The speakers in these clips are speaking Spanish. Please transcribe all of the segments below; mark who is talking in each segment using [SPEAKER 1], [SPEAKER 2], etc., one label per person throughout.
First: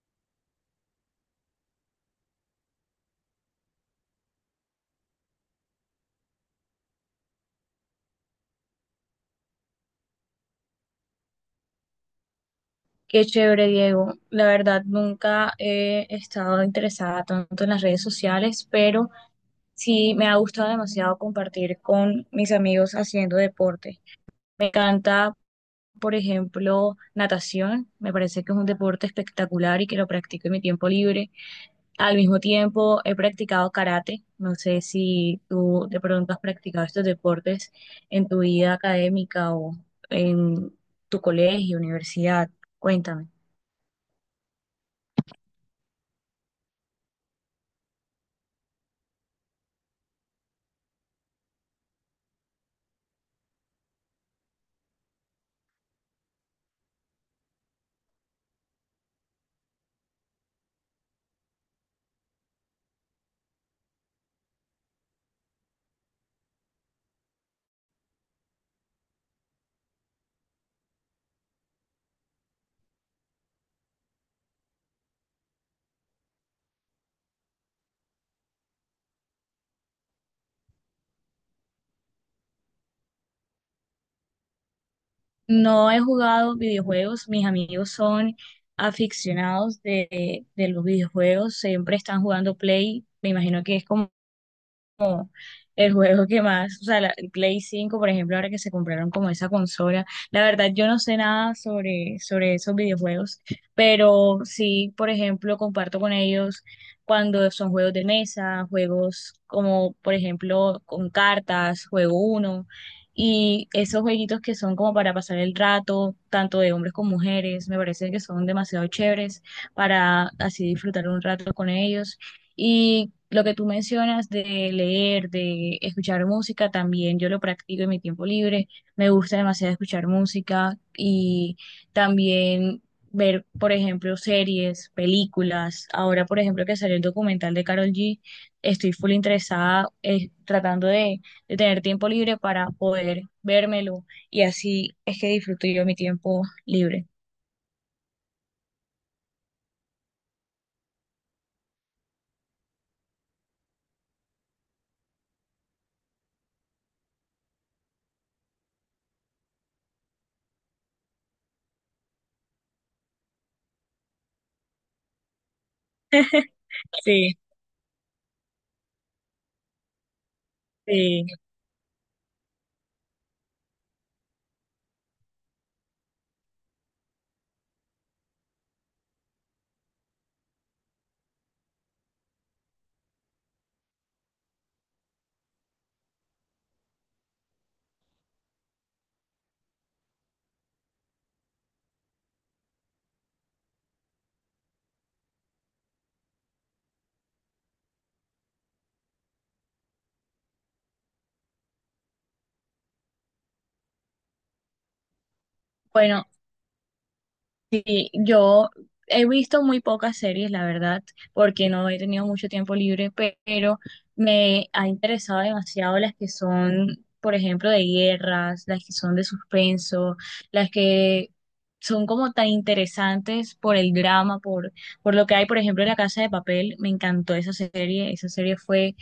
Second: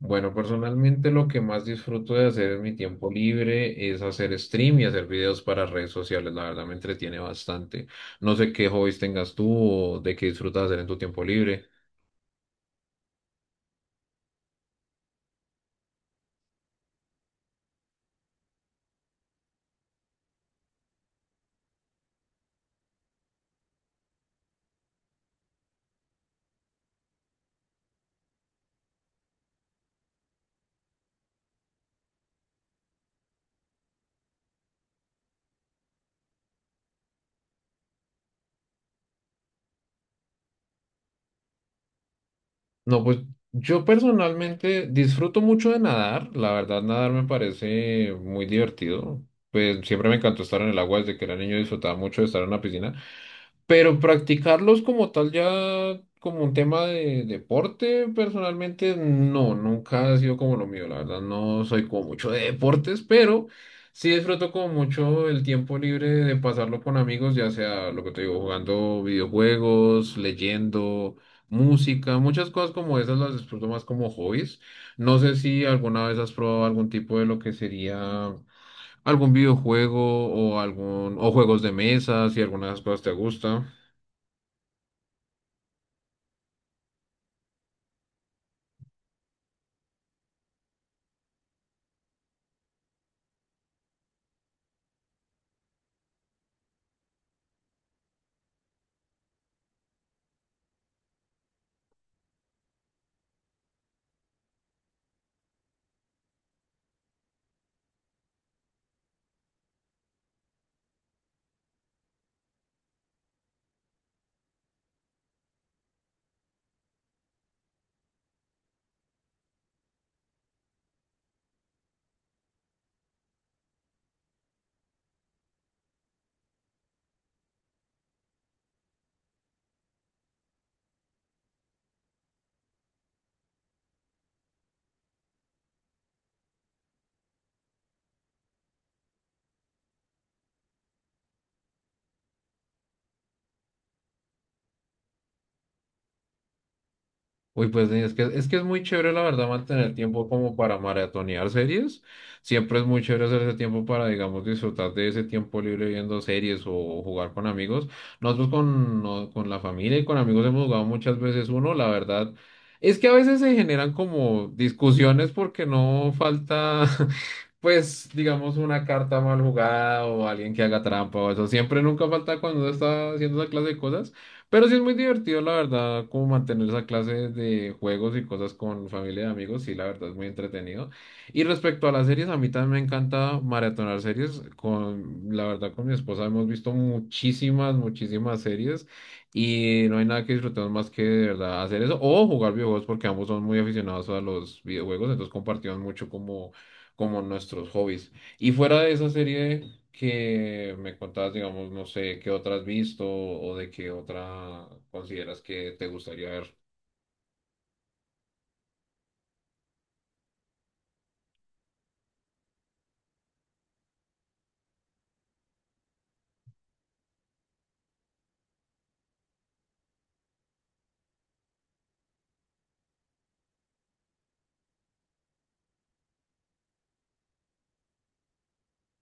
[SPEAKER 1] Bueno, personalmente lo que más disfruto de hacer en mi tiempo libre es hacer stream y hacer videos para redes sociales. La verdad me entretiene bastante. No sé qué hobbies tengas tú o de qué disfrutas hacer en tu tiempo libre.
[SPEAKER 2] Qué chévere, Diego. La verdad, nunca he estado interesada tanto en las redes sociales, pero sí me ha gustado demasiado compartir con mis amigos haciendo deporte. Me encanta, por ejemplo, natación. Me parece que es un deporte espectacular y que lo practico en mi tiempo libre. Al mismo tiempo, he practicado karate. No sé si tú de pronto has practicado estos deportes en tu vida académica o en tu colegio, universidad.
[SPEAKER 1] No, pues
[SPEAKER 2] Cuéntame.
[SPEAKER 1] yo personalmente disfruto mucho de nadar. La verdad, nadar me parece muy divertido. Pues siempre me encantó estar en el agua desde que era niño, disfrutaba mucho de estar en la piscina. Pero practicarlos como tal ya como un tema de deporte, personalmente no, nunca ha sido como lo mío, la verdad no soy como mucho de deportes, pero sí disfruto como mucho el tiempo libre de pasarlo con amigos, ya sea lo que te digo, jugando videojuegos, leyendo, música, muchas cosas como esas las disfruto más como hobbies. No sé si alguna vez has probado algún tipo de lo que sería algún videojuego o algún o juegos de mesa, si alguna de esas cosas te gusta.
[SPEAKER 2] No he jugado videojuegos, mis amigos son aficionados de los videojuegos, siempre están jugando Play, me imagino que es como el juego que más, o sea, el Play 5, por ejemplo, ahora que se compraron como esa consola, la verdad yo no sé nada sobre esos videojuegos, pero sí, por ejemplo, comparto con ellos cuando son juegos de mesa, juegos como, por ejemplo, con cartas, juego uno, y esos jueguitos que son como para pasar el rato, tanto de hombres como mujeres, me parece que son demasiado chéveres para así disfrutar un rato con ellos. Y lo que tú mencionas de leer, de escuchar música, también yo lo practico en mi tiempo libre. Me gusta demasiado escuchar música y también ver, por ejemplo, series, películas. Ahora, por ejemplo, que salió el documental de Carol G, estoy full interesada, tratando de tener tiempo libre para poder vérmelo y así es que disfruto yo mi tiempo libre.
[SPEAKER 1] Uy, pues es que es muy chévere, la verdad, mantener tiempo como para maratonear series. Siempre es muy chévere hacer ese tiempo para, digamos, disfrutar de ese tiempo libre viendo series o jugar con amigos. Nosotros con, no- con la familia y con amigos hemos jugado muchas veces uno, la verdad. Es que a veces se generan como discusiones porque no falta,
[SPEAKER 2] Sí,
[SPEAKER 1] pues, digamos, una carta mal jugada o alguien que haga trampa o
[SPEAKER 2] sí.
[SPEAKER 1] eso. Siempre nunca falta cuando uno está haciendo esa clase de cosas. Pero sí es muy divertido, la verdad, como mantener esa clase de juegos y cosas con familia y amigos, sí, la verdad es muy entretenido. Y respecto a las series, a mí también me encanta maratonar series. Con, la verdad, con mi esposa hemos visto muchísimas series, y no hay nada que disfrutemos más que de verdad hacer eso o jugar videojuegos porque ambos son muy aficionados a los videojuegos, entonces compartimos mucho como nuestros hobbies. Y fuera de esa serie que me contabas, digamos, no sé, qué otra has visto o de qué otra consideras que te
[SPEAKER 2] Bueno,
[SPEAKER 1] gustaría ver.
[SPEAKER 2] sí, yo he visto muy pocas series, la verdad, porque no he tenido mucho tiempo libre, pero me ha interesado demasiado las que son, por ejemplo, de guerras, las que son de suspenso, las que son como tan interesantes por el drama, por lo que hay, por ejemplo, en La Casa de Papel. Me encantó esa serie fue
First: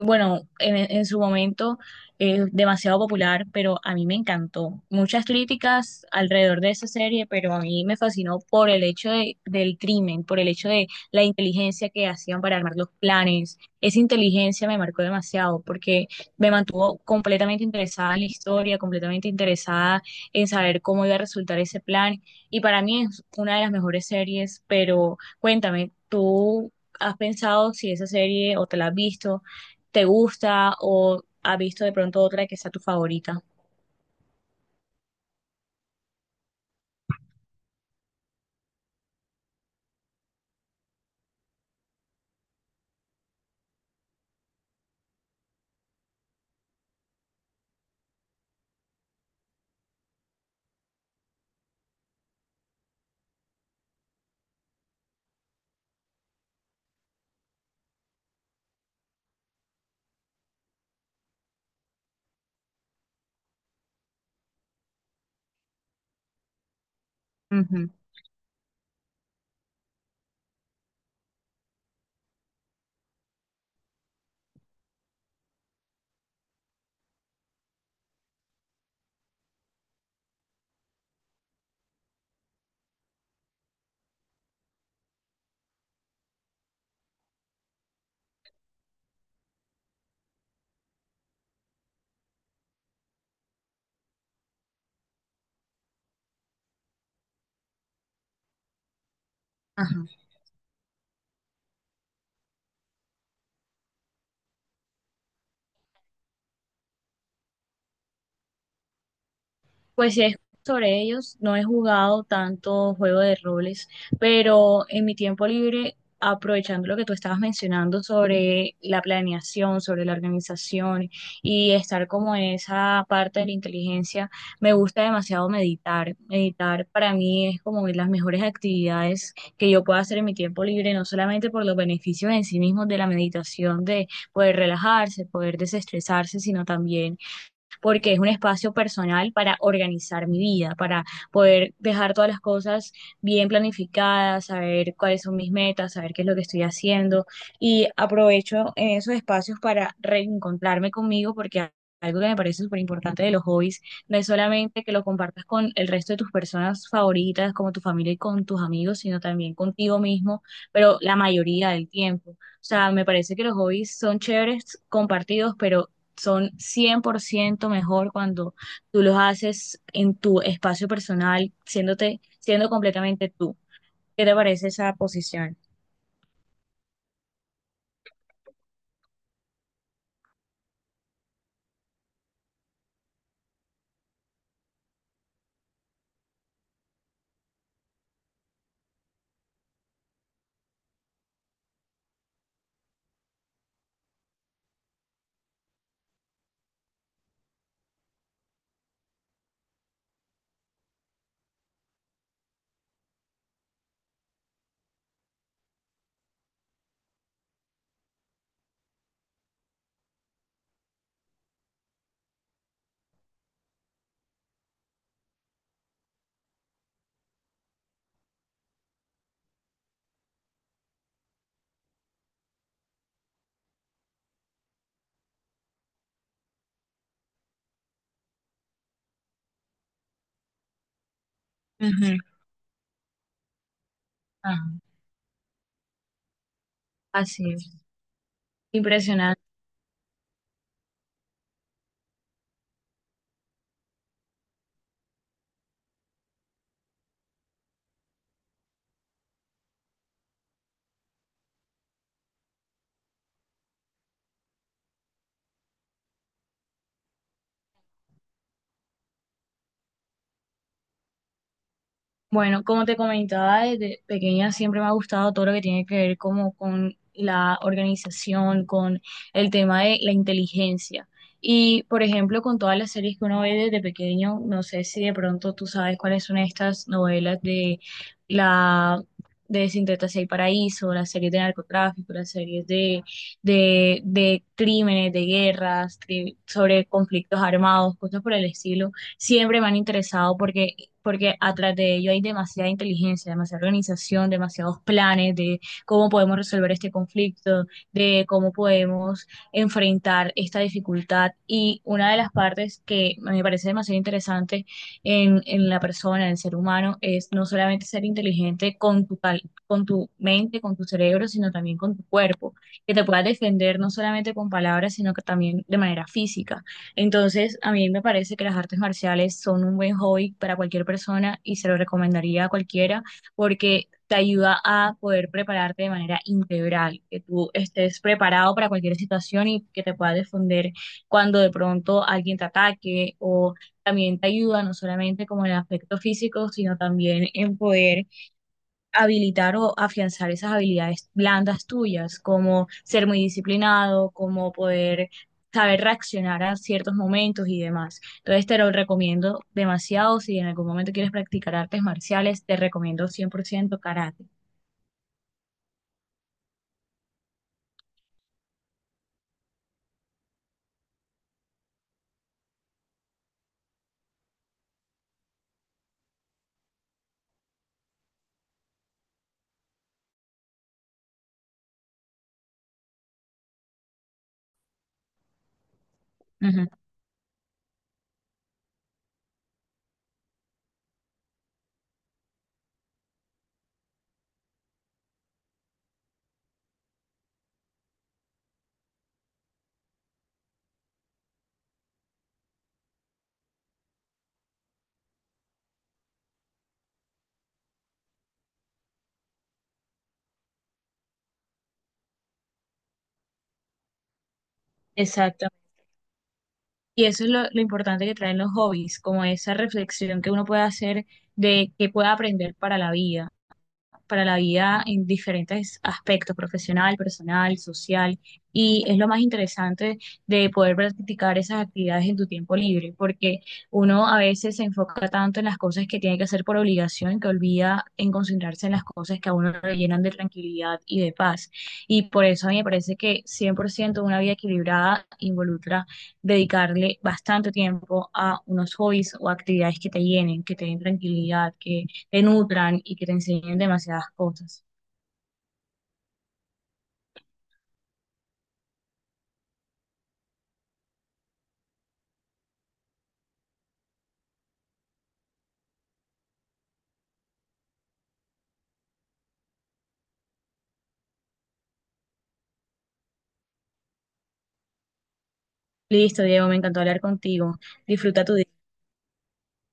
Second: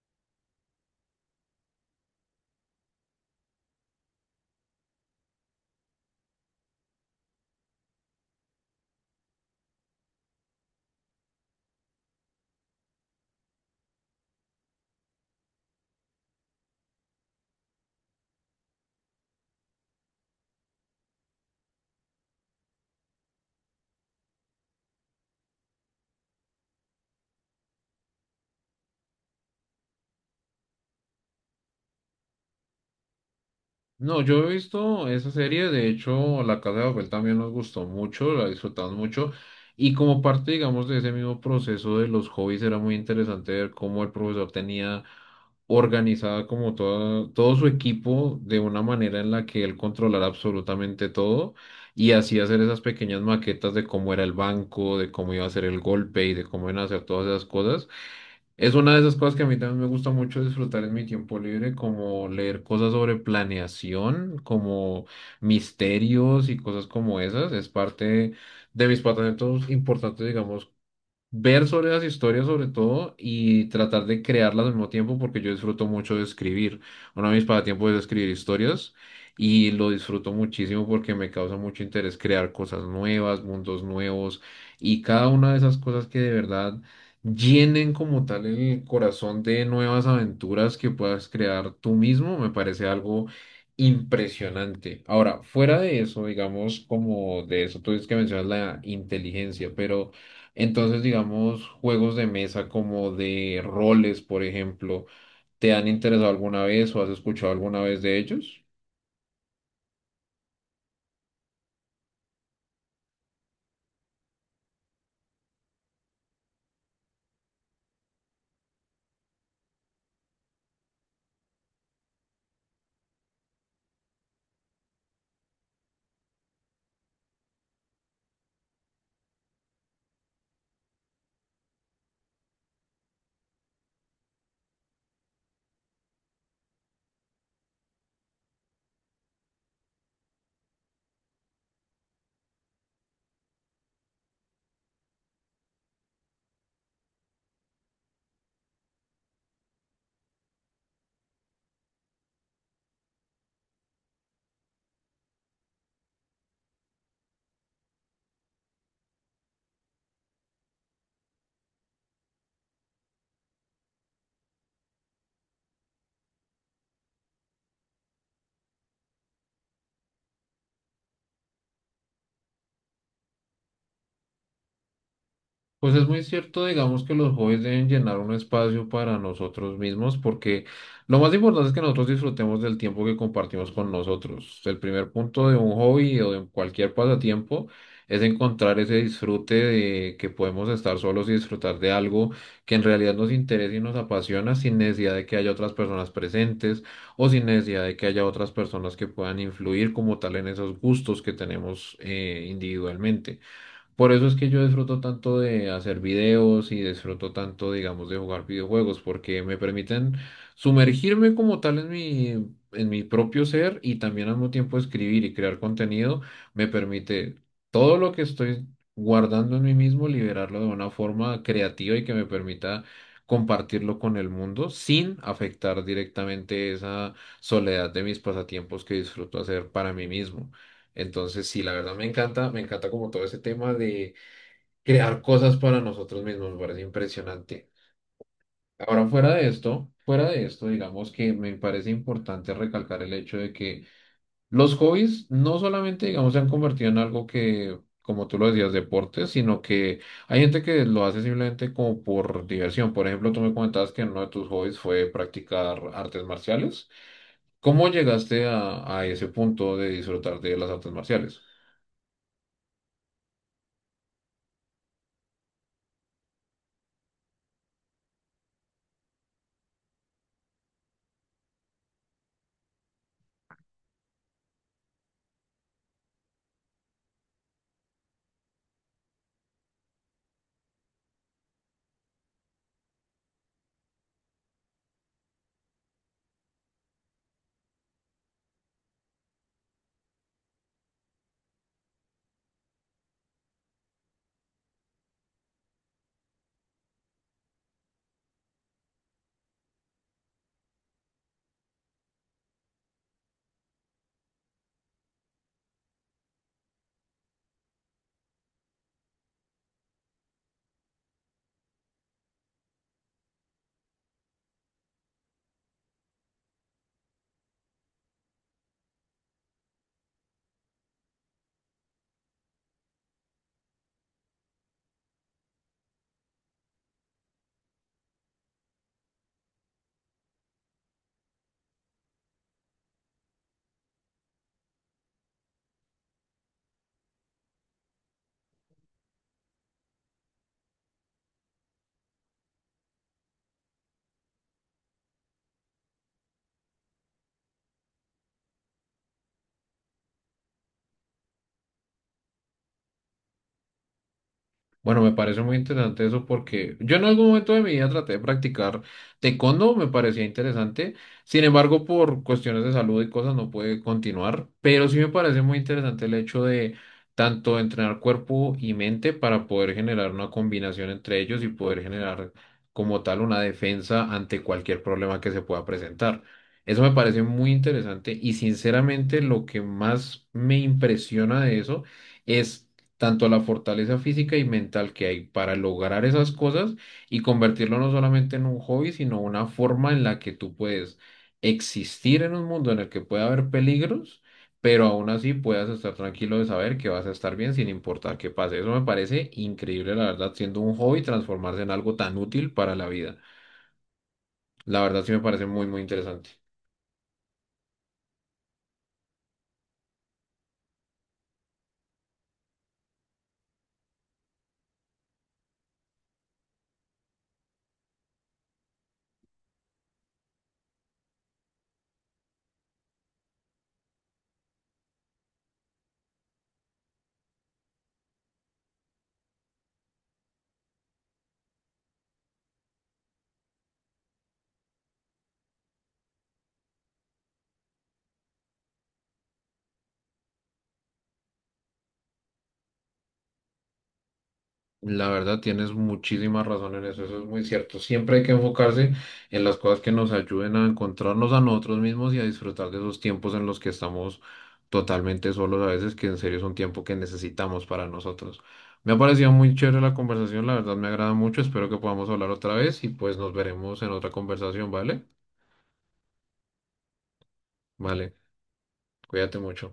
[SPEAKER 2] bueno, en su momento es demasiado popular, pero a mí me encantó. Muchas críticas alrededor de esa serie, pero a mí me fascinó por el hecho del crimen, por el hecho de la inteligencia que hacían para armar los planes. Esa inteligencia me marcó demasiado porque me mantuvo completamente interesada en la historia, completamente interesada en saber cómo iba a resultar ese plan. Y para mí es una de las mejores series, pero cuéntame, ¿tú has pensado si esa serie o te la has visto? Te gusta o has visto de pronto otra que sea tu favorita.
[SPEAKER 1] No, yo he visto esa serie, de hecho, La Casa de Papel también nos gustó mucho, la disfrutamos mucho, y como parte, digamos, de ese mismo proceso de los hobbies, era muy interesante ver cómo el profesor tenía organizada todo su equipo de una manera en la que él controlara absolutamente todo y así hacer esas pequeñas maquetas de cómo era el banco, de cómo iba a ser el golpe y de cómo iban a hacer todas esas cosas. Es una de esas cosas que a mí también me gusta mucho disfrutar en mi tiempo libre, como leer cosas sobre planeación, como misterios y cosas como esas. Es
[SPEAKER 2] Ujú.
[SPEAKER 1] parte de mis pasatiempos importantes, digamos, ver sobre las historias sobre todo y tratar de crearlas al mismo tiempo porque yo disfruto mucho de escribir. Uno de mis pasatiempos es escribir historias y lo disfruto muchísimo porque me causa mucho interés crear cosas nuevas, mundos nuevos y cada una de esas cosas que de verdad llenen como tal el corazón de nuevas aventuras que puedas crear tú mismo, me parece algo impresionante. Ahora, fuera de eso, digamos como de eso, tú dices que mencionas la inteligencia,
[SPEAKER 2] Ajá.
[SPEAKER 1] pero entonces, digamos, juegos de mesa como de roles, por ejemplo, ¿te han interesado alguna vez o has escuchado alguna vez de ellos?
[SPEAKER 2] Pues sí, sobre ellos no he jugado tanto juego de roles, pero en mi tiempo libre, aprovechando lo que tú estabas mencionando sobre la planeación, sobre la organización y estar como en esa parte de la inteligencia, me gusta demasiado meditar. Meditar para mí es como de las mejores actividades que yo puedo hacer en mi tiempo libre, no solamente por los beneficios en sí mismos de la meditación, de poder relajarse, poder desestresarse, sino también porque es un espacio personal para organizar mi vida, para poder dejar todas las cosas bien planificadas, saber cuáles son mis metas, saber qué es lo que estoy haciendo y aprovecho en esos espacios para reencontrarme conmigo porque algo que me parece súper importante de los hobbies no es solamente que lo compartas con el resto de tus personas favoritas, como tu familia y con tus amigos, sino también contigo mismo, pero la mayoría del tiempo. O sea, me parece que los hobbies son chéveres compartidos, pero son 100% mejor cuando tú los haces en tu espacio personal, siendo completamente tú. ¿Qué te parece esa posición?
[SPEAKER 1] Pues es muy cierto, digamos que los hobbies deben llenar un espacio para nosotros mismos, porque lo más importante es que nosotros disfrutemos del tiempo que compartimos con nosotros. El primer punto de un hobby o de cualquier pasatiempo es encontrar ese disfrute de que podemos estar solos y disfrutar de algo que en realidad nos interesa y nos apasiona sin necesidad de que haya otras personas presentes o sin necesidad de que haya otras personas que puedan influir como tal en esos gustos que tenemos individualmente. Por eso es que yo disfruto tanto de hacer videos y disfruto tanto, digamos, de jugar videojuegos, porque me permiten sumergirme como tal en mi propio ser y también al mismo tiempo escribir y crear contenido. Me permite todo lo que estoy guardando en mí mismo, liberarlo de una forma creativa y que me permita compartirlo con el mundo sin afectar directamente esa soledad de mis pasatiempos que disfruto hacer para mí mismo. Entonces, sí, la verdad
[SPEAKER 2] Ujú.
[SPEAKER 1] me encanta como todo ese tema de
[SPEAKER 2] Ajá.
[SPEAKER 1] crear cosas para nosotros mismos, me parece
[SPEAKER 2] Así
[SPEAKER 1] impresionante.
[SPEAKER 2] es.
[SPEAKER 1] Ahora,
[SPEAKER 2] Impresionante.
[SPEAKER 1] fuera de esto, digamos que me parece importante recalcar el hecho de que los hobbies no solamente, digamos, se han convertido en algo que, como tú lo decías, deporte, sino que hay gente que lo hace simplemente como por diversión. Por ejemplo, tú me comentabas que uno de tus hobbies fue practicar artes marciales. ¿Cómo llegaste a ese punto de disfrutar de las artes marciales?
[SPEAKER 2] Bueno, como te comentaba, desde pequeña siempre me ha gustado todo lo que tiene que ver como con la organización, con el tema de la inteligencia. Y, por ejemplo, con todas las series que uno ve desde pequeño, no sé si de pronto tú sabes cuáles son estas novelas de la de Sin Tetas y Paraíso, las series de narcotráfico, las series de crímenes, de guerras, sobre conflictos armados, cosas por el estilo siempre me han interesado porque atrás de ello hay demasiada inteligencia, demasiada organización, demasiados planes de cómo podemos resolver este conflicto, de cómo podemos enfrentar esta dificultad. Y una de las partes que me parece demasiado interesante en la persona, en el ser humano, es no solamente ser inteligente con tu mente, con tu cerebro, sino también con tu cuerpo, que te puedas defender no solamente con palabras, sino que también de manera física. Entonces, a mí me parece que las artes marciales son un buen hobby para cualquier persona y se lo recomendaría a cualquiera porque te ayuda a poder prepararte de manera integral, que tú estés preparado para cualquier situación y que te puedas defender cuando de pronto alguien te ataque o también te ayuda no solamente como en el aspecto físico, sino también en poder habilitar o afianzar esas habilidades blandas tuyas, como ser muy disciplinado, como poder saber reaccionar a ciertos momentos y demás. Entonces te lo recomiendo demasiado. Si en algún momento quieres practicar artes marciales, te recomiendo 100% karate.
[SPEAKER 1] Bueno, me parece muy interesante eso porque yo en algún momento de mi vida traté de practicar taekwondo, me parecía interesante. Sin embargo, por cuestiones de salud y cosas no pude continuar, pero sí me parece muy interesante el hecho de tanto entrenar cuerpo y mente para poder generar una combinación entre ellos y poder generar como tal una defensa ante cualquier problema que se pueda presentar.
[SPEAKER 2] Ujú.
[SPEAKER 1] Eso me parece muy interesante y sinceramente lo que más me impresiona de eso es tanto la fortaleza física y mental que hay para lograr esas cosas y convertirlo no solamente en un hobby, sino una forma en la que tú puedes existir en un mundo en el que puede haber peligros, pero aún así puedas estar tranquilo de saber que vas a estar bien sin importar qué pase. Eso me parece increíble, la verdad, siendo un hobby transformarse en algo tan útil para la vida. La verdad sí me parece
[SPEAKER 2] Exacto.
[SPEAKER 1] muy interesante.
[SPEAKER 2] Y eso es lo importante que traen los hobbies, como esa reflexión que uno puede hacer de qué puede aprender para la vida. En diferentes aspectos, profesional, personal, social, y es lo más interesante de poder practicar esas actividades en tu tiempo libre, porque uno a veces se enfoca tanto en las cosas que tiene que hacer por obligación que olvida en concentrarse en las cosas que a uno le llenan de tranquilidad y de paz. Y por eso a mí me parece que 100% una vida equilibrada involucra dedicarle bastante tiempo a unos hobbies o actividades que te llenen, que te den tranquilidad, que te nutran y que te enseñen demasiadas cosas.
[SPEAKER 1] La verdad, tienes muchísima razón en eso, eso es muy cierto. Siempre hay que enfocarse en las cosas que nos ayuden a encontrarnos a nosotros mismos y a disfrutar de esos tiempos en los que estamos totalmente solos a veces, que en serio es un tiempo que necesitamos para nosotros. Me ha parecido muy chévere la conversación, la verdad me agrada mucho, espero que podamos hablar otra vez y pues nos veremos en otra conversación, ¿vale?
[SPEAKER 2] Listo, Diego, me encantó hablar contigo.
[SPEAKER 1] Vale,
[SPEAKER 2] Disfruta tu día.
[SPEAKER 1] cuídate mucho.